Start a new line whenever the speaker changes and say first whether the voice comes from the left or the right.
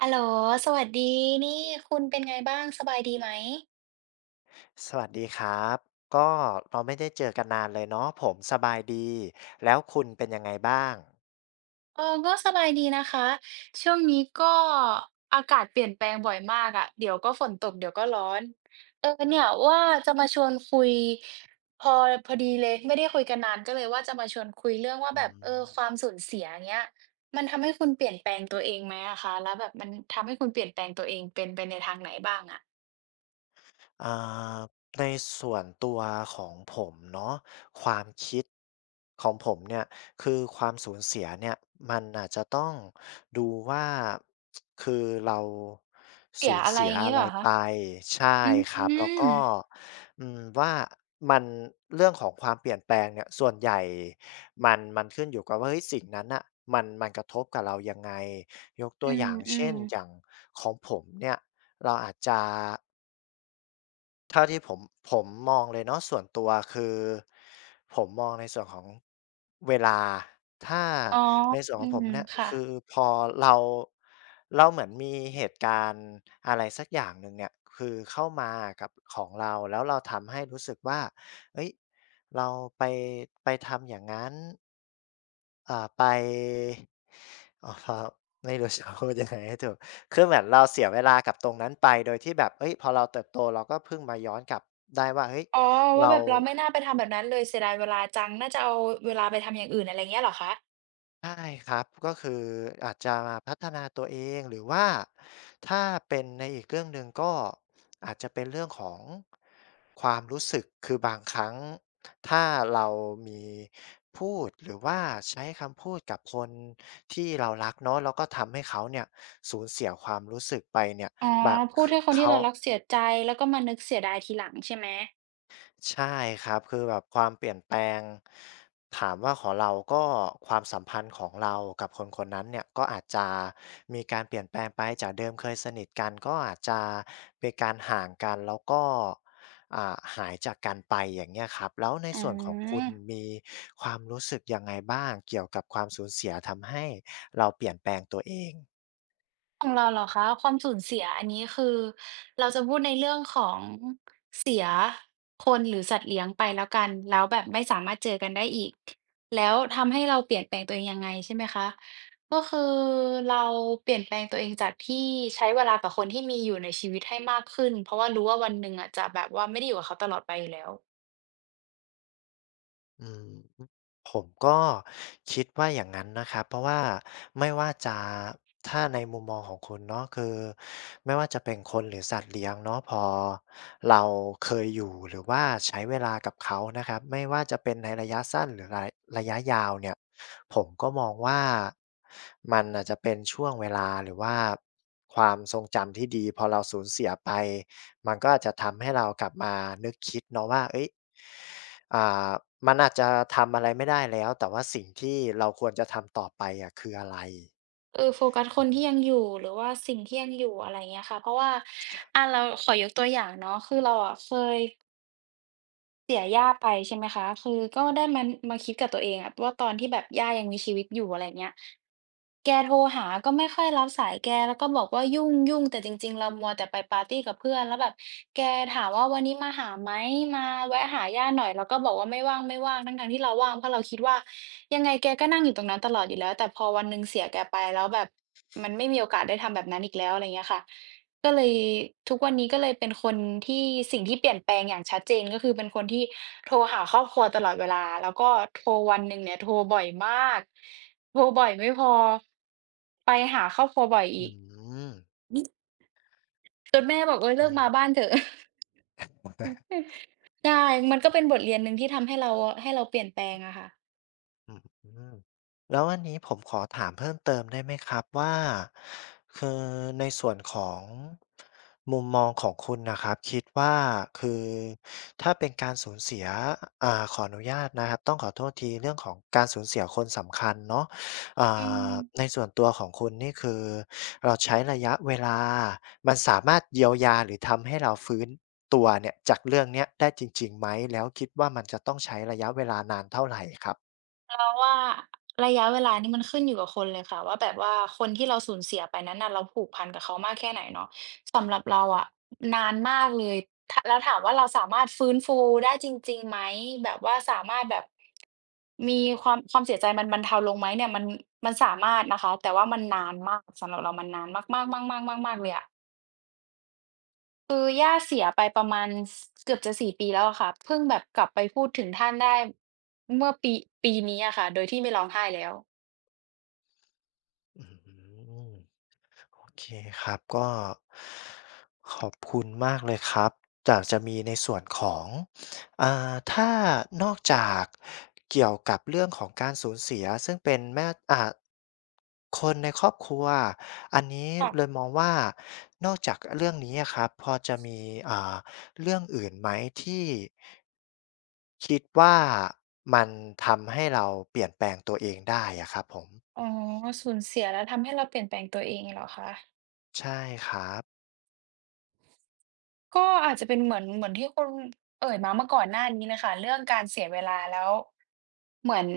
right: ฮัลโหลสวัสดีนี่คุณเป็นไงบ้างสบายดีไหม
left: สวัสดีครับก็เราไม่ได้เจอกันนานเลยเนาะผมสบายดีแล้วคุณเป็นยังไงบ้าง
right: ก็สบายดีนะคะช่วงนี้ก็อากาศเปลี่ยนแปลงบ่อยมากอะเดี๋ยวก็ฝนตกเดี๋ยวก็ร้อนเนี่ยว่าจะมาชวนคุยพอพอดีเลยไม่ได้คุยกันนานก็เลยว่าจะมาชวนคุยเรื่องว่า
left: อื
right: แบบ
left: ม
right: ความสูญเสียอย่างเงี้ยมันทำให้คุณเปลี่ยนแปลงตัวเองไหมอะคะแล้วแบบมันทำให้คุณเปลี่ยนแปลงตัวเองเป็นไปในทางไหนบ้างอะ
left: อ่าในส่วนตัวของผมเนาะความคิดของผมเนี่ยคือความสูญเสียเนี่ยมันอาจจะต้องดูว่าคือเรา
right: เสี
left: สู
right: ย
left: ญ
right: อะไร
left: เสี
right: อ
left: ย
right: ย่างงี้
left: อะ
right: เหร
left: ไร
right: อคะ
left: ไปใช่
right: อืม
left: ครับ
right: อื
left: แล้วก็อืมว่ามันเรื่องของความเปลี่ยนแปลงเนี่ยส่วนใหญ่มันขึ้นอยู่กับว่าเฮ้ยสิ่งนั้นอ่ะมันกระทบกับเรายังไงยกตัวอ
right: ม
left: ย่าง
right: อื
left: เช่
right: ม
left: นอย่างของผมเนี่ยเราอาจจะ เท่าที่ผมมองเลยเนาะส่วนตัวคือผมมองในส่วนของเวลาถ้า
right: อ๋อ
left: ในส่วนข
right: อื
left: องผ
right: ม
left: มเนี่ย
right: ค่ะ
left: คือพอเราเราเหมือนมีเหตุการณ์อะไรสักอย่างหนึ่งเนี่ยคือเข้ามากับของเราแล้วเราทำให้รู้สึกว่าเฮ้ยเราไปไปทำอย่างงั้น ไปอ๋อครับไม่รู้จะ พูดยังไงให้ถูกคือเหมือนเราเสียเวลากับตรงนั้นไปโดยที่แบบเฮ้ยพอเราเติบโตเราก็เพิ่งมาย้อนกลับได้ว่าเฮ้ย
right: อ๋อ ว่า
left: เรา
right: แบบเราไม่น่าไปทำแบบนั้นเลยเสียดายเวลาจังน่าจะเอาเวลาไปทำอย่างอื่นอะไรเงี้ยเหรอคะ
left: ใช่ครับก็คืออาจจะมาพัฒนาตัวเองหรือว่าถ้าเป็นในอีกเรื่องหนึ่งก็อาจจะเป็นเรื่องของความรู้สึกคือบางครั้งถ้าเรามีพูดหรือว่าใช้คำพูดกับคนที่เรารักเนาะแล้วก็ทำให้เขาเนี่ยสูญเสียความรู้สึกไปเนี่ย
right: อ๋อ
left: บะ
right: พู
left: ค
right: ดให้คนที่
left: เขา
right: เรารักเสียใจแล้วก็มานึกเสียดายทีหลังใช่ไหม
left: ใช่ครับคือแบบความเปลี่ยนแปลงถามว่าของเราก็ความสัมพันธ์ของเรากับคนคนนั้นเนี่ยก็อาจจะมีการเปลี่ยนแปลงไปจากเดิมเคยสนิทกันก็อาจจะเป็นการห่างกันแล้วก็หายจากกันไปอย่างเงี้ยครับแล้วใน
right: อื
left: ส่วนของคุณ
right: ม
left: มีความรู้สึกยังไงบ้างเกี่ยวกับความสูญเสียทำให้เราเปลี่ยนแปลงตัวเอง
right: ของเราเหรอคะความสูญเสียอันนี้คือเราจะพูดในเรื่องของเสียคนหรือสัตว์เลี้ยงไปแล้วกันแล้วแบบไม่สามารถเจอกันได้อีกแล้วทำให้เราเปลี่ยนแปลงตัวเองยังไงใช่ไหมคะก็คือเราเปลี่ยนแปลงตัวเองจากที่ใช้เวลากับคนที่มีอยู่ในชีวิตให้มากขึ้นเพราะว่ารู้ว่าวันหนึ่งอะจะแบบว่าไม่ได้อยู่กับเขาตลอดไปอยู่แล้ว
left: อืม ผมก็คิดว่าอย่างนั้นนะครับเพราะว่าไม่ว่าจะถ้าในมุมมองของคุณเนาะคือไม่ว่าจะเป็นคนหรือสัตว์เลี้ยงเนาะพอเราเคยอยู่หรือว่าใช้เวลากับเขานะครับไม่ว่าจะเป็นในระยะสั้นหรือระยะยาวเนี่ยผมก็มองว่ามันน่ะจะเป็นช่วงเวลาหรือว่าความทรงจำที่ดีพอเราสูญเสียไปมันก็อาจจะทำให้เรากลับมานึกคิดเนาะว่าเฮ้ย อ่ามันอาจจะทำอะไรไม่ได้แล้วแต่ว่าสิ่งที่เราควรจะทำต่อไปอะคืออะไร
right: โฟกัสคนที่ยังอยู่หรือว่าสิ่งที่ยังอยู่อะไรเงี้ยค่ะเพราะว่า
left: ช
right: เราขอยกตัวอย่างเนาะคือเราอะเคย เสียย่าไปใช่ไหมคะ คือก็ได้มามาคิดกับตัวเองอะว่าตอนที่แบบย่ายังมีชีวิตอยู่อะไรเงี้ยแกโทรหาก็ไม่ค่อยรับสายแกแล้วก็บอกว่ายุ่งๆแต่จริงๆเรามัวแต่ไปปาร์ตีกับเพื่อนแล้วแบบแกถามว่าวันนี้มาหาไหมมาแวะหาย่าหน่อยเราก็บอกว่าไม่ว่างๆทั้งๆที่เราว่างเพราะเราคิดว่ายังไงแกก็นั่งอยู่ตรงนั้นตลอดอยู่แล้วแต่พอวันหนึ่งเสียแกไปแล้วแบบมันไม่มีโอกาสได้ทำแบบนั้นอีกแล้วอะไรเงี้ยค่ะ ก็เลยทุกวันนี้ก็เลยเป็นคนที่สิ่งที่เปลี่ยนแปลงอย่างชัดเจนก็คือเป็นคนที่โทรหาครอบครัวตลอดเวลาแล้วก็โทรวันหนึ่งเนี่ยโทรบ่อยมากโทรบ่อยไม่พอไปหาครอบครัวบ่อย
left: อื
right: อีก
left: ม
right: จนแม่บอกเฮ้ย
left: โอ
right: เลิกมาบ้านเถอะ
left: เค
right: ใช่มันก็เป็นบทเรียนหนึ่งที่ทำให้เราให้เราเปลี่ยนแปลงอะค่ะ
left: อืมแล้วอันนี้ผมขอถามเพิ่มเติมได้ไหมครับว่าคือในส่วนของมุมมองของคุณนะครับคิดว่าคือถ้าเป็นการสูญเสียขออนุญาตนะครับต้องขอโทษทีเรื่องของการสูญเสียคนสำคัญเนาะอ่
right: อื
left: า
right: ม
left: ในส่วนตัวของคุณนี่คือเราใช้ระยะเวลามันสามารถเยียวยาหรือทำให้เราฟื้นตัวเนี่ยจากเรื่องเนี้ยได้จริงๆไหมแล้วคิดว่ามันจะต้องใช้ระยะเวลานานเท่าไหรครับ
right: เพราะว่าระยะเวลานี่มันขึ้นอยู่กับคนเลยค่ะว่าแบบว่าคนที่เราสูญเสียไปนั้นน่ะเราผูกพันกับเขามากแค่ไหนเนาะสำหรับเราอะนานมากเลยแล้วถามว่าเราสามารถฟื้นฟูได้จริงๆไหมแบบว่าสามารถแบบมีความเสียใจมันบรรเทาลงไหมเนี่ยมันสามารถนะคะแต่ว่ามันนานมากสำหรับเรามันนานมากๆๆๆๆๆเลยอะคือย่าเสียไปประมาณสเกือบจะ4ปีแล้วอะค่ะเพิ่งแบบกลับไปพูดถึงท่านได้เมื่อปีนี้อะค่ะโดยที่ไม่ร้องไห้แล้ว
left: อืมโอเคครับก็ขอบคุณมากเลยครับจากจะมีในส่วนของถ้านอกจากเกี่ยวกับเรื่องของการสูญเสียซึ่งเป็นแม่คนในครอบครัวอันนี้
right: ค่ะ
left: เลยมองว่านอกจากเรื่องนี้อะครับพอจะมีอ่าเรื่องอื่นไหมที่คิดว่ามันทำให้เราเปลี่ยนแปลงตัวเองได้อะครับผม
right: อ๋อสูญเสียแล้วทำให้เราเปลี่ยนแปลงตัวเองเหรอคะ
left: ใช่ครับ
right: ก็อาจจะเป็นเหมือนที่คุณเอ่ยมาเมื่อก่อนหน้านี้เลยค่ะเรื่องการเสียเวลาแล้วเหมือน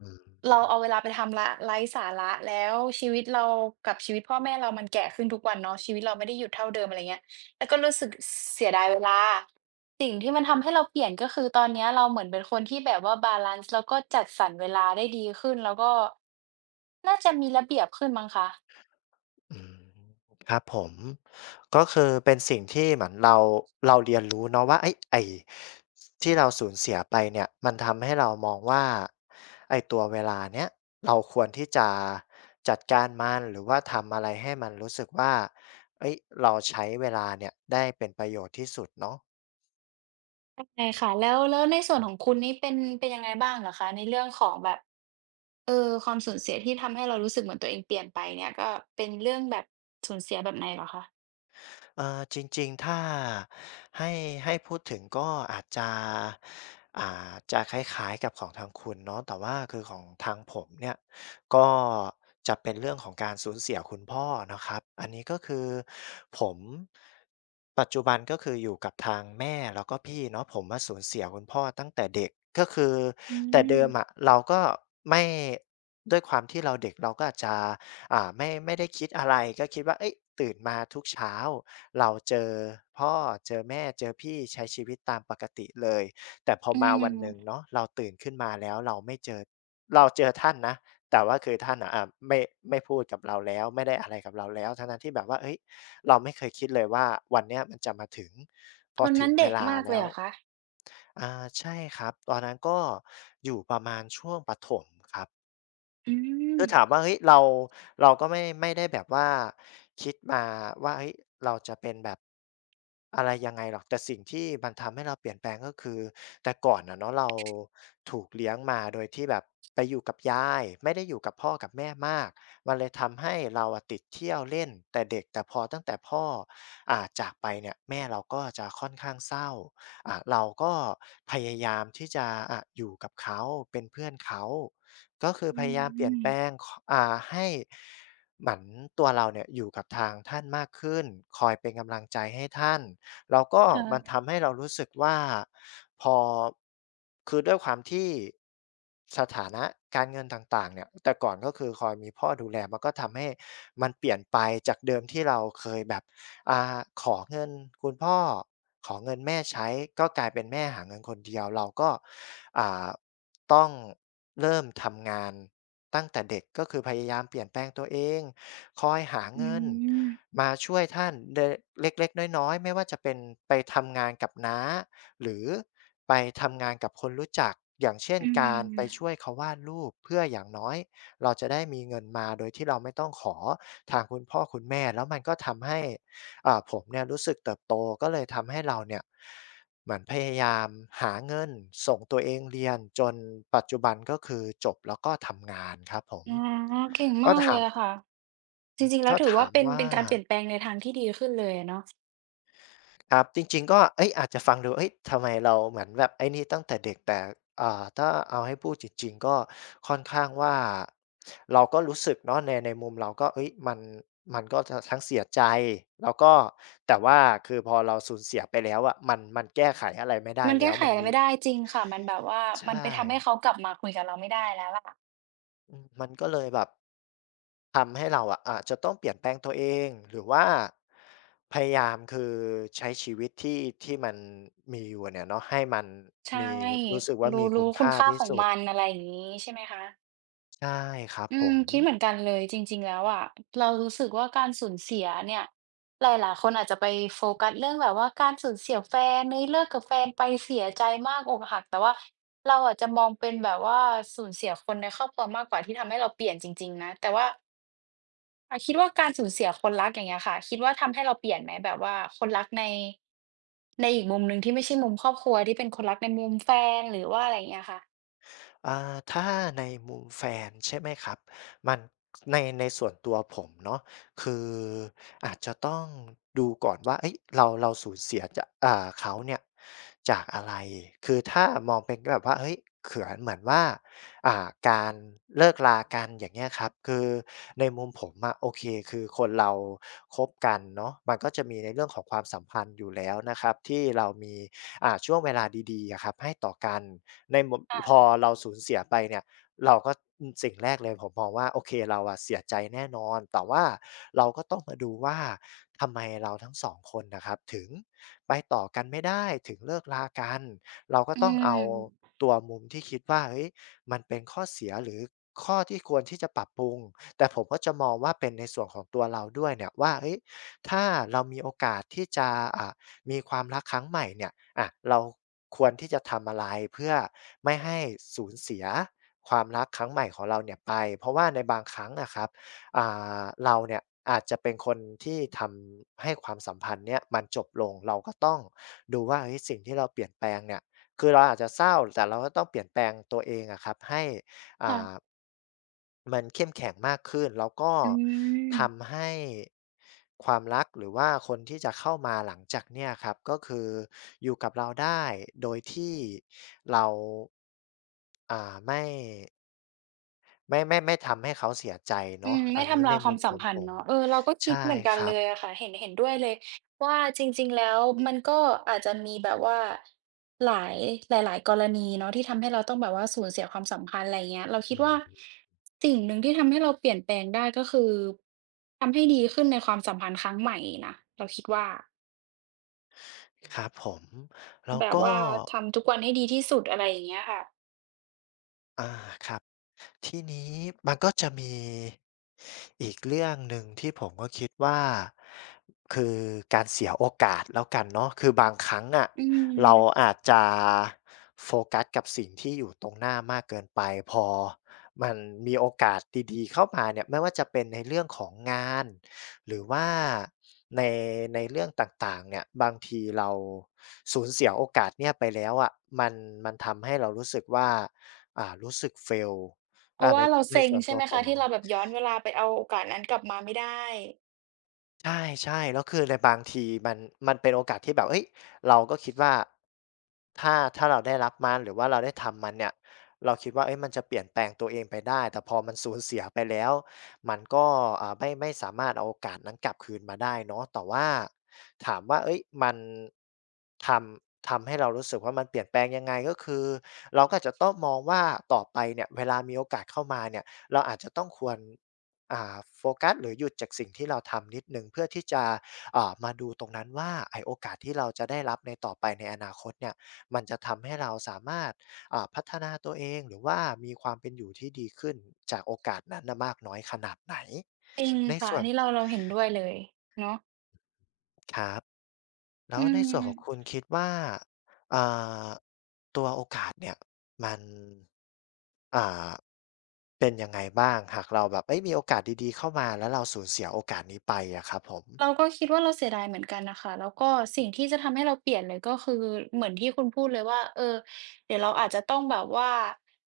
left: อืม
right: เราเอาเวลาไปทำละไร้สาระแล้วชีวิตเรากับชีวิตพ่อแม่เรามันแก่ขึ้นทุกวันเนาะชีวิตเราไม่ได้หยุดเท่าเดิมอะไรเงี้ยแล้วก็รู้สึกเสียดายเวลาสิ่งที่มันทำให้เราเปลี่ยนก็คือตอนเนี้ยเราเหมือนเป็นคนที่แบบว่าบาลันซ์แล้วก็จัดสรรเวลาได้ดีขึ้นแล้วก็น่าจะมีระเบียบขึ้นมั้งคะ
left: อืมครับผมก็คือเป็นสิ่งที่เหมือนเราเรียนรู้เนาะว่าไอ้ที่เราสูญเสียไปเนี่ยมันทำให้เรามองว่าไอ้ตัวเวลาเนี้ยเราควรที่จะจัดการมันหรือว่าทำอะไรให้มันรู้สึกว่าเอ้ยเราใช้เวลาเนี่ยได้เป็นประโยชน์ที่สุดเนาะ
right: ใช่ค่ะแล้วในส่วนของคุณนี่เป็นยังไงบ้างเหรอคะในเรื่องของแบบเออความสูญเสียที่ทำให้เรารู้สึกเหมือนตัวเองเปลี่ยนไปเนี่ยก็เป็นเรื่องแบบสูญเสียแบบไหนเหรอคะ
left: จริงๆ ถ้าให้ให้พูดถึงก็อาจจะจะคล้ายๆกับของทางคุณเนาะแต่ว่าคือของทางผมเนี่ยก็จะเป็นเรื่องของการสูญเสียคุณพ่อนะครับอันนี้ก็คือผมปัจจุบันก็คืออยู่กับทางแม่แล้วก็พี่เนาะผมอะสูญเสียคุณพ่อตั้งแต่เด็กก็คือ
right: อื
left: แต่เดิ
right: ม
left: มอะเราก็ไม่ด้วยความที่เราเด็กเราก็อาจจะไม่ได้คิดอะไรก็คิดว่าเฮ้ยตื่นมาทุกเช้า เราเจอพ่อเจอแม่เจอพี่ใช้ชีวิตตามปกติเลยแต่พอ
right: อื
left: มาวันหนึ่ง
right: ม
left: เนาะเราตื่นขึ้นมาแล้วเราไม่เจอเราเจอท่านนะแต่ว่าคือท่านน่ะไม่พูดกับเราแล้วไม่ได้อะไรกับเราแล้วทั้งๆที่แบบว่าเฮ้ยเราไม่เคยคิดเลยว่าวันเนี้ยมันจะมาถึงพ
right: ต
left: อ
right: อน
left: ถึ
right: นั้
left: ง
right: น
left: เว
right: เด็ก
left: ลา
right: มากเล
left: แล้
right: ย
left: ว
right: เหรอคะ
left: อาใช่ครับตอนนั้นก็อยู่ประมาณช่วงประถมครับ
right: อืม
left: คือถามว่าเฮ้ยเราเราก็ไม่ได้แบบว่าคิดมาว่าเฮ้ยเราจะเป็นแบบอะไรยังไงหรอกแต่สิ่งที่มันทำให้เราเปลี่ยนแปลงก็คือแต่ก่อนนะเนาะเราถูกเลี้ยงมาโดยที่แบบไปอยู่กับยายไม่ได้อยู่กับพ่อกับแม่มากมันเลยทำให้เราอะติดเที่ยวเล่นแต่เด็กแต่พอตั้งแต่พ่อจากไปเนี่ยแม่เราก็จะค่อนข้างเศร้าอ่ะเราก็พยายามที่จะอยู่กับเขาเป็นเพื่อนเขา ก็คือพ
right: อื
left: ยายามเปลี่ยน
right: ม
left: แปลงขให้เหมือนตัวเราเนี่ยอยู่กับทางท่านมากขึ้นคอยเป็นกำลังใจให้ท่านแล้วก็มัน
right: ค่ะ
left: ทำให้เรารู้สึกว่าพอคือด้วยความที่สถานะการเงินต่างๆเนี่ยแต่ก่อนก็คือคอยมีพ่อดูแลมันก็ทำให้มันเปลี่ยนไปจากเดิมที่เราเคยแบบขอเงินคุณพ่อขอเงินแม่ใช้ก็กลายเป็นแม่หาเงินคนเดียวเราก็อ่า ต้องเริ่มทำงานตั้งแต่เด็กก็คือพยายามเปลี่ยนแปลงตัวเองคอยหา
right: อื
left: เงิน
right: ม
left: มาช่วยท่านเดะเล็กๆน้อยๆไม่ว่าจะเป็นไปทำงานกับน้าหรือไปทำงานกับคนรู้จักอย่างเช่น
right: อื
left: การไปช่ว
right: ม
left: ยเขาวาดรูปเพื่ออย่างน้อยเราจะได้มีเงินมาโดยที่เราไม่ต้องขอทางคุณพ่อคุณแม่แล้วมันก็ทำให้ผมเนี่ยรู้สึกเติบโตก็เลยทำให้เราเนี่ย เหมือนพยายามหาเงินส่งตัวเองเรียนจนปัจจุบันก็คือจบแล้วก็ทำงานครับผม
right: อ๋อเก่ง
left: ก็
right: มากเล
left: ถา
right: ย
left: ม
right: อะค่ะจริงๆแล้ว
left: ก็
right: ถือว่า
left: ถาม
right: เป็น
left: ว่า
right: การเปลี่ยนแปลงในทางที่ดีขึ้นเลยอะเนาะ
left: ครับจริงๆก็เอ๊ยอาจจะฟังดูเอ๊ยทำไมเราเหมือนแบบไอ้นี่ตั้งแต่เด็กแต่ถ้าเอาให้พูดจริงๆก็ค่อนข้างว่าเราก็รู้สึกเนาะในมุมเราก็เอ๊ยมันก็จะทั้งเสียใจแล้วก็แต่ว่าคือพอเราสูญเสียไปแล้วอะมันแก้ไขอะไรไม่ได้
right: มัน
left: แล้
right: แก้
left: ว
right: ไข
left: มัน
right: อะไร
left: มี
right: ไม่ได้จริงค่ะมันแบบว่า
left: ใช
right: มันไป
left: ่
right: ทำให้เขากลับมาคุยกับเราไม่ได้แล้วล่ะ
left: อืมมันก็เลยแบบทำให้เราอะอาจจะต้องเปลี่ยนแปลงตัวเองหรือว่าพยายามคือใช้ชีวิตที่มันมีอยู่เนี่ยเนาะให้มัน
right: ใช่
left: มีรู้สึกว่า
right: รู้
left: มีคุ
right: รู้
left: ณ
right: คุณ
left: ค่า
right: ค่า
left: ที่
right: ของ
left: สุด
right: มันอะไรอย่างงี้ใช่ไหมคะ
left: ใช่ครับ
right: อื
left: ผ
right: ม
left: ม
right: คิดเหมือนกันเลยจริงๆแล้วอะเรารู้สึกว่าการสูญเสียเนี่ยหลายๆคนอาจจะไปโฟกัสเรื่องแบบว่าการสูญเสียแฟนเฮ้ยเลิกกับแฟนไปเสียใจมากอกหักแต่ว่าเราอาจจะมองเป็นแบบว่าสูญเสียคนในครอบครัวมากกว่าที่ทำให้เราเปลี่ยนจริงๆนะแต่ว่าคิดว่าการสูญเสียคนรักอย่างเงี้ยค่ะคิดว่าทำให้เราเปลี่ยนไหมแบบว่าคนรักในอีกมุมหนึ่งที่ไม่ใช่มุมครอบครัวที่เป็นคนรักในมุมแฟนหรือว่าอะไรอย่างเงี้ยค่ะ
left: ถ้าในมุมแฟนใช่ไหมครับมันในส่วนตัวผมเนาะคืออาจจะต้องดูก่อนว่าเฮ้ยเราเราสูญเสียจะเขาเนี่ยจากอะไรคือถ้ามองเป็นแบบว่าเฮ้ยเขือนเหมือนว่าอ่าการเลิกรากันอย่างเงี้ยครับคือในมุมผมอะโอเคคือคนเราคบกันเนาะมันก็จะมีในเรื่องของความสัมพันธ์อยู่แล้วนะครับที่เรามีช่วงเวลาดีๆอะครับให้ต่อกัน ในมุมพอเราสูญเสียไปเนี่ยเราก็อืมสิ่งแรกเลยผมมองว่าโอเคเราอะเสียใจแน่นอนแต่ว่าเราก็ต้องมาดูว่าทำไมเราทั้งสองคนน่ะครับถึงไปต่อกันไม่ได้ถึงเลิกรากันเราก็
right: อื
left: ต้องเอา
right: ม
left: ตัวมุมที่คิดว่าเฮ้ยมันเป็นข้อเสียหรือข้อที่ควรที่จะปรับปรุงแต่ผมก็จะมองว่าเป็นในส่วนของตัวเราด้วยเนี่ยว่าเฮ้ยถ้าเรามีโอกาสที่จะอ่า มีความรักครั้งใหม่เนี่ยอะเราควรที่จะทำอะไรเพื่อไม่ให้สูญเสียความรักครั้งใหม่ของเราเนี่ยไปเพราะว่าในบางครั้งนะครับอ่เราเนี่ยอาจจะเป็นคนที่ทำให้ความสัมพันธ์เนี่ยมันจบลงเราก็ต้องดูว่าเฮ้ยสิ่งที่เราเปลี่ยนแปลงเนี่ยคือเราอาจจะเศร้าแต่เราก็ต้องเปลี่ยนแปลงตัวเองอะครับให้ อ่า
right: ค่ะ
left: มันเข้มแข็งมากขึ้นแล้วก็
right: อืม
left: ทำให้ความรักหรือว่าคนที่จะเข้ามาหลังจากเนี่ยครับก็คืออยู่กับเราได้โดยที่เราอ่าไม่ไม่ทำให้เขาเสียใจ
right: อื
left: เนาะ
right: มไม่
left: อันนี้
right: ทำลา
left: ใน
right: ยควา
left: มุ
right: ม
left: มข
right: สัม
left: อง
right: พัน
left: ผ
right: ธ์
left: ม
right: เนาะเออเราก็คิด
left: ใช่
right: เหมือนกัน
left: ครั
right: เล
left: บ
right: ยอะค่ะเห็นด้วยเลยว่าจริงๆแล้วมันก็อาจจะมีแบบว่าหลายหลายๆกรณีเนาะที่ทำให้เราต้องแบบว่าสูญเสียความสัมพันธ์อะไรเงี้ยเราคิ
left: อื
right: ดว่า
left: ม
right: สิ่งหนึ่งที่ทำให้เราเปลี่ยนแปลงได้ก็คือทำให้ดีขึ้นในความสัมพันธ์ครั้งใหม่นะเราคิดว่า
left: ครับผมแล้ว
right: แบบ
left: ก็
right: ว่าทำทุกวันให้ดีที่สุดอะไรอย่างเงี้ยค่ะ
left: อาครับ ทีนี้มันก็จะมีอีกเรื่องหนึ่งที่ผมก็คิดว่าคือการเสียโอกาสแล้วกันเนาะคือบางครั้งอะ
right: อื
left: เรา
right: ม
left: อาจจะโฟกัสกับสิ่งที่อยู่ตรงหน้ามากเกินไปพอมันมีโอกาสดีๆเข้ามาเนี่ยไม่ว่าจะเป็นในเรื่องของงานหรือว่าในเรื่องต่างๆเนี่ยบางทีเราสูญเสียโอกาสเนี่ยไปแล้วอะมันมันทำให้เรารู้สึกว่ารู้สึก fail
right: เพราะ
left: ใน
right: ว่าเราเซ็ง
left: ส่วน
right: ใช่
left: ตัว
right: ไหม
left: ผ
right: คะ
left: ม
right: ที่เราแบบย้อนเวลาไปเอาโอกาสนั้นกลับมาไม่ได้
left: ใช่ๆแล้วคือในบางทีมันเป็นโอกาสที่แบบเฮ้ยเราก็คิดว่าถ้าเราได้รับมันหรือว่าเราได้ทำมันเนี่ยเราคิดว่าเฮ้ยมันจะเปลี่ยนแปลงตัวเองไปได้แต่พอมันสูญเสียไปแล้วมันก็ไม่สามารถเอาโอกาสนั้นกลับคืนมาได้เนาะแต่ว่าถามว่าเฮ้ยมันทำทำให้เรารู้สึกว่ามันเปลี่ยนแปลงยังไงก็คือเราก็อาจจะต้องมองว่าต่อไปเนี่ยเวลามีโอกาสเข้ามาเนี่ยเราอาจจะต้องควร โฟกัสหรือหยุดจากสิ่งที่เราทำนิดหนึ่งเพื่อที่จะมาดูตรงนั้นว่าไอโอกาสที่เราจะได้รับในต่อไปในอนาคตเนี่ยมันจะทำให้เราสามารถพัฒนาตัวเองหรือว่ามีความเป็นอยู่ที่ดีขึ้นจากโอกาสนั้นน่ะมากน้อยขนาดไหน
right: จริง
left: ใน
right: ค่ะ
left: ส่
right: อั
left: ว
right: น
left: น
right: นี้เราเห็นด้วยเลยเนาะ
left: ครับแล้
right: อื
left: วในส่วนของคุณ
right: ม
left: คิดว่าอ่าตัวโอกาสเนี่ยมันอ่าเป็นยังไงบ้างหากเราแบบเอ้ยมีโอกาสดีๆเข้ามาแล้วเราสูญเสียโอกาสนี้ไปอะครับผม
right: เราก็คิดว่าเราเสียดายเหมือนกันน่ะค่ะแล้วก็สิ่งที่จะทำให้เราเปลี่ยนเลยก็คือเหมือนที่คุณพูดเลยว่าเออเดี๋ยวเราอาจจะต้องแบบว่า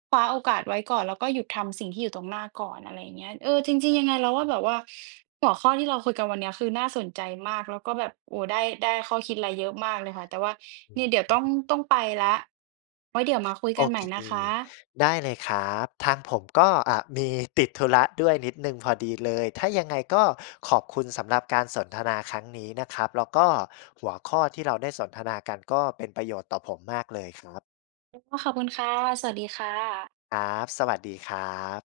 right: คว้าโอกาสไว้ก่อนแล้วก็หยุดทำสิ่งที่อยู่ตรงหน้าก่อนอะไรอย่างเงี้ยเออจริงๆยังไงเราว่าแบบว่าหัวข้อที่เราคุยกันวันเนี้ยคือน่าสนใจมากแล้วก็แบบโอ้ได้ได้ข้อคิดอะไรเยอะมากเลยค่ะแต่ว่า
left: อื
right: เนี่ยเดี๋ยว
left: ม
right: ต้องไปแล้วไว้เดี๋ยวมาคุย
left: โอ
right: กันให
left: เค
right: ม่นะคะ
left: ได้เลยครับทางผมก็มีติดธุระด้วยนิดหนึ่งพอดีเลยถ้ายังไงก็ขอบคุณสำหรับการสนทนาครั้งนี้นะครับแล้วก็หัวข้อที่เราได้สนทนากันก็เป็นประโยชน์ต่อผมมากเลยครับ
right: ก็ขอบคุณค่ะสวัสดีค่ะ
left: ครับสวัสดีครับ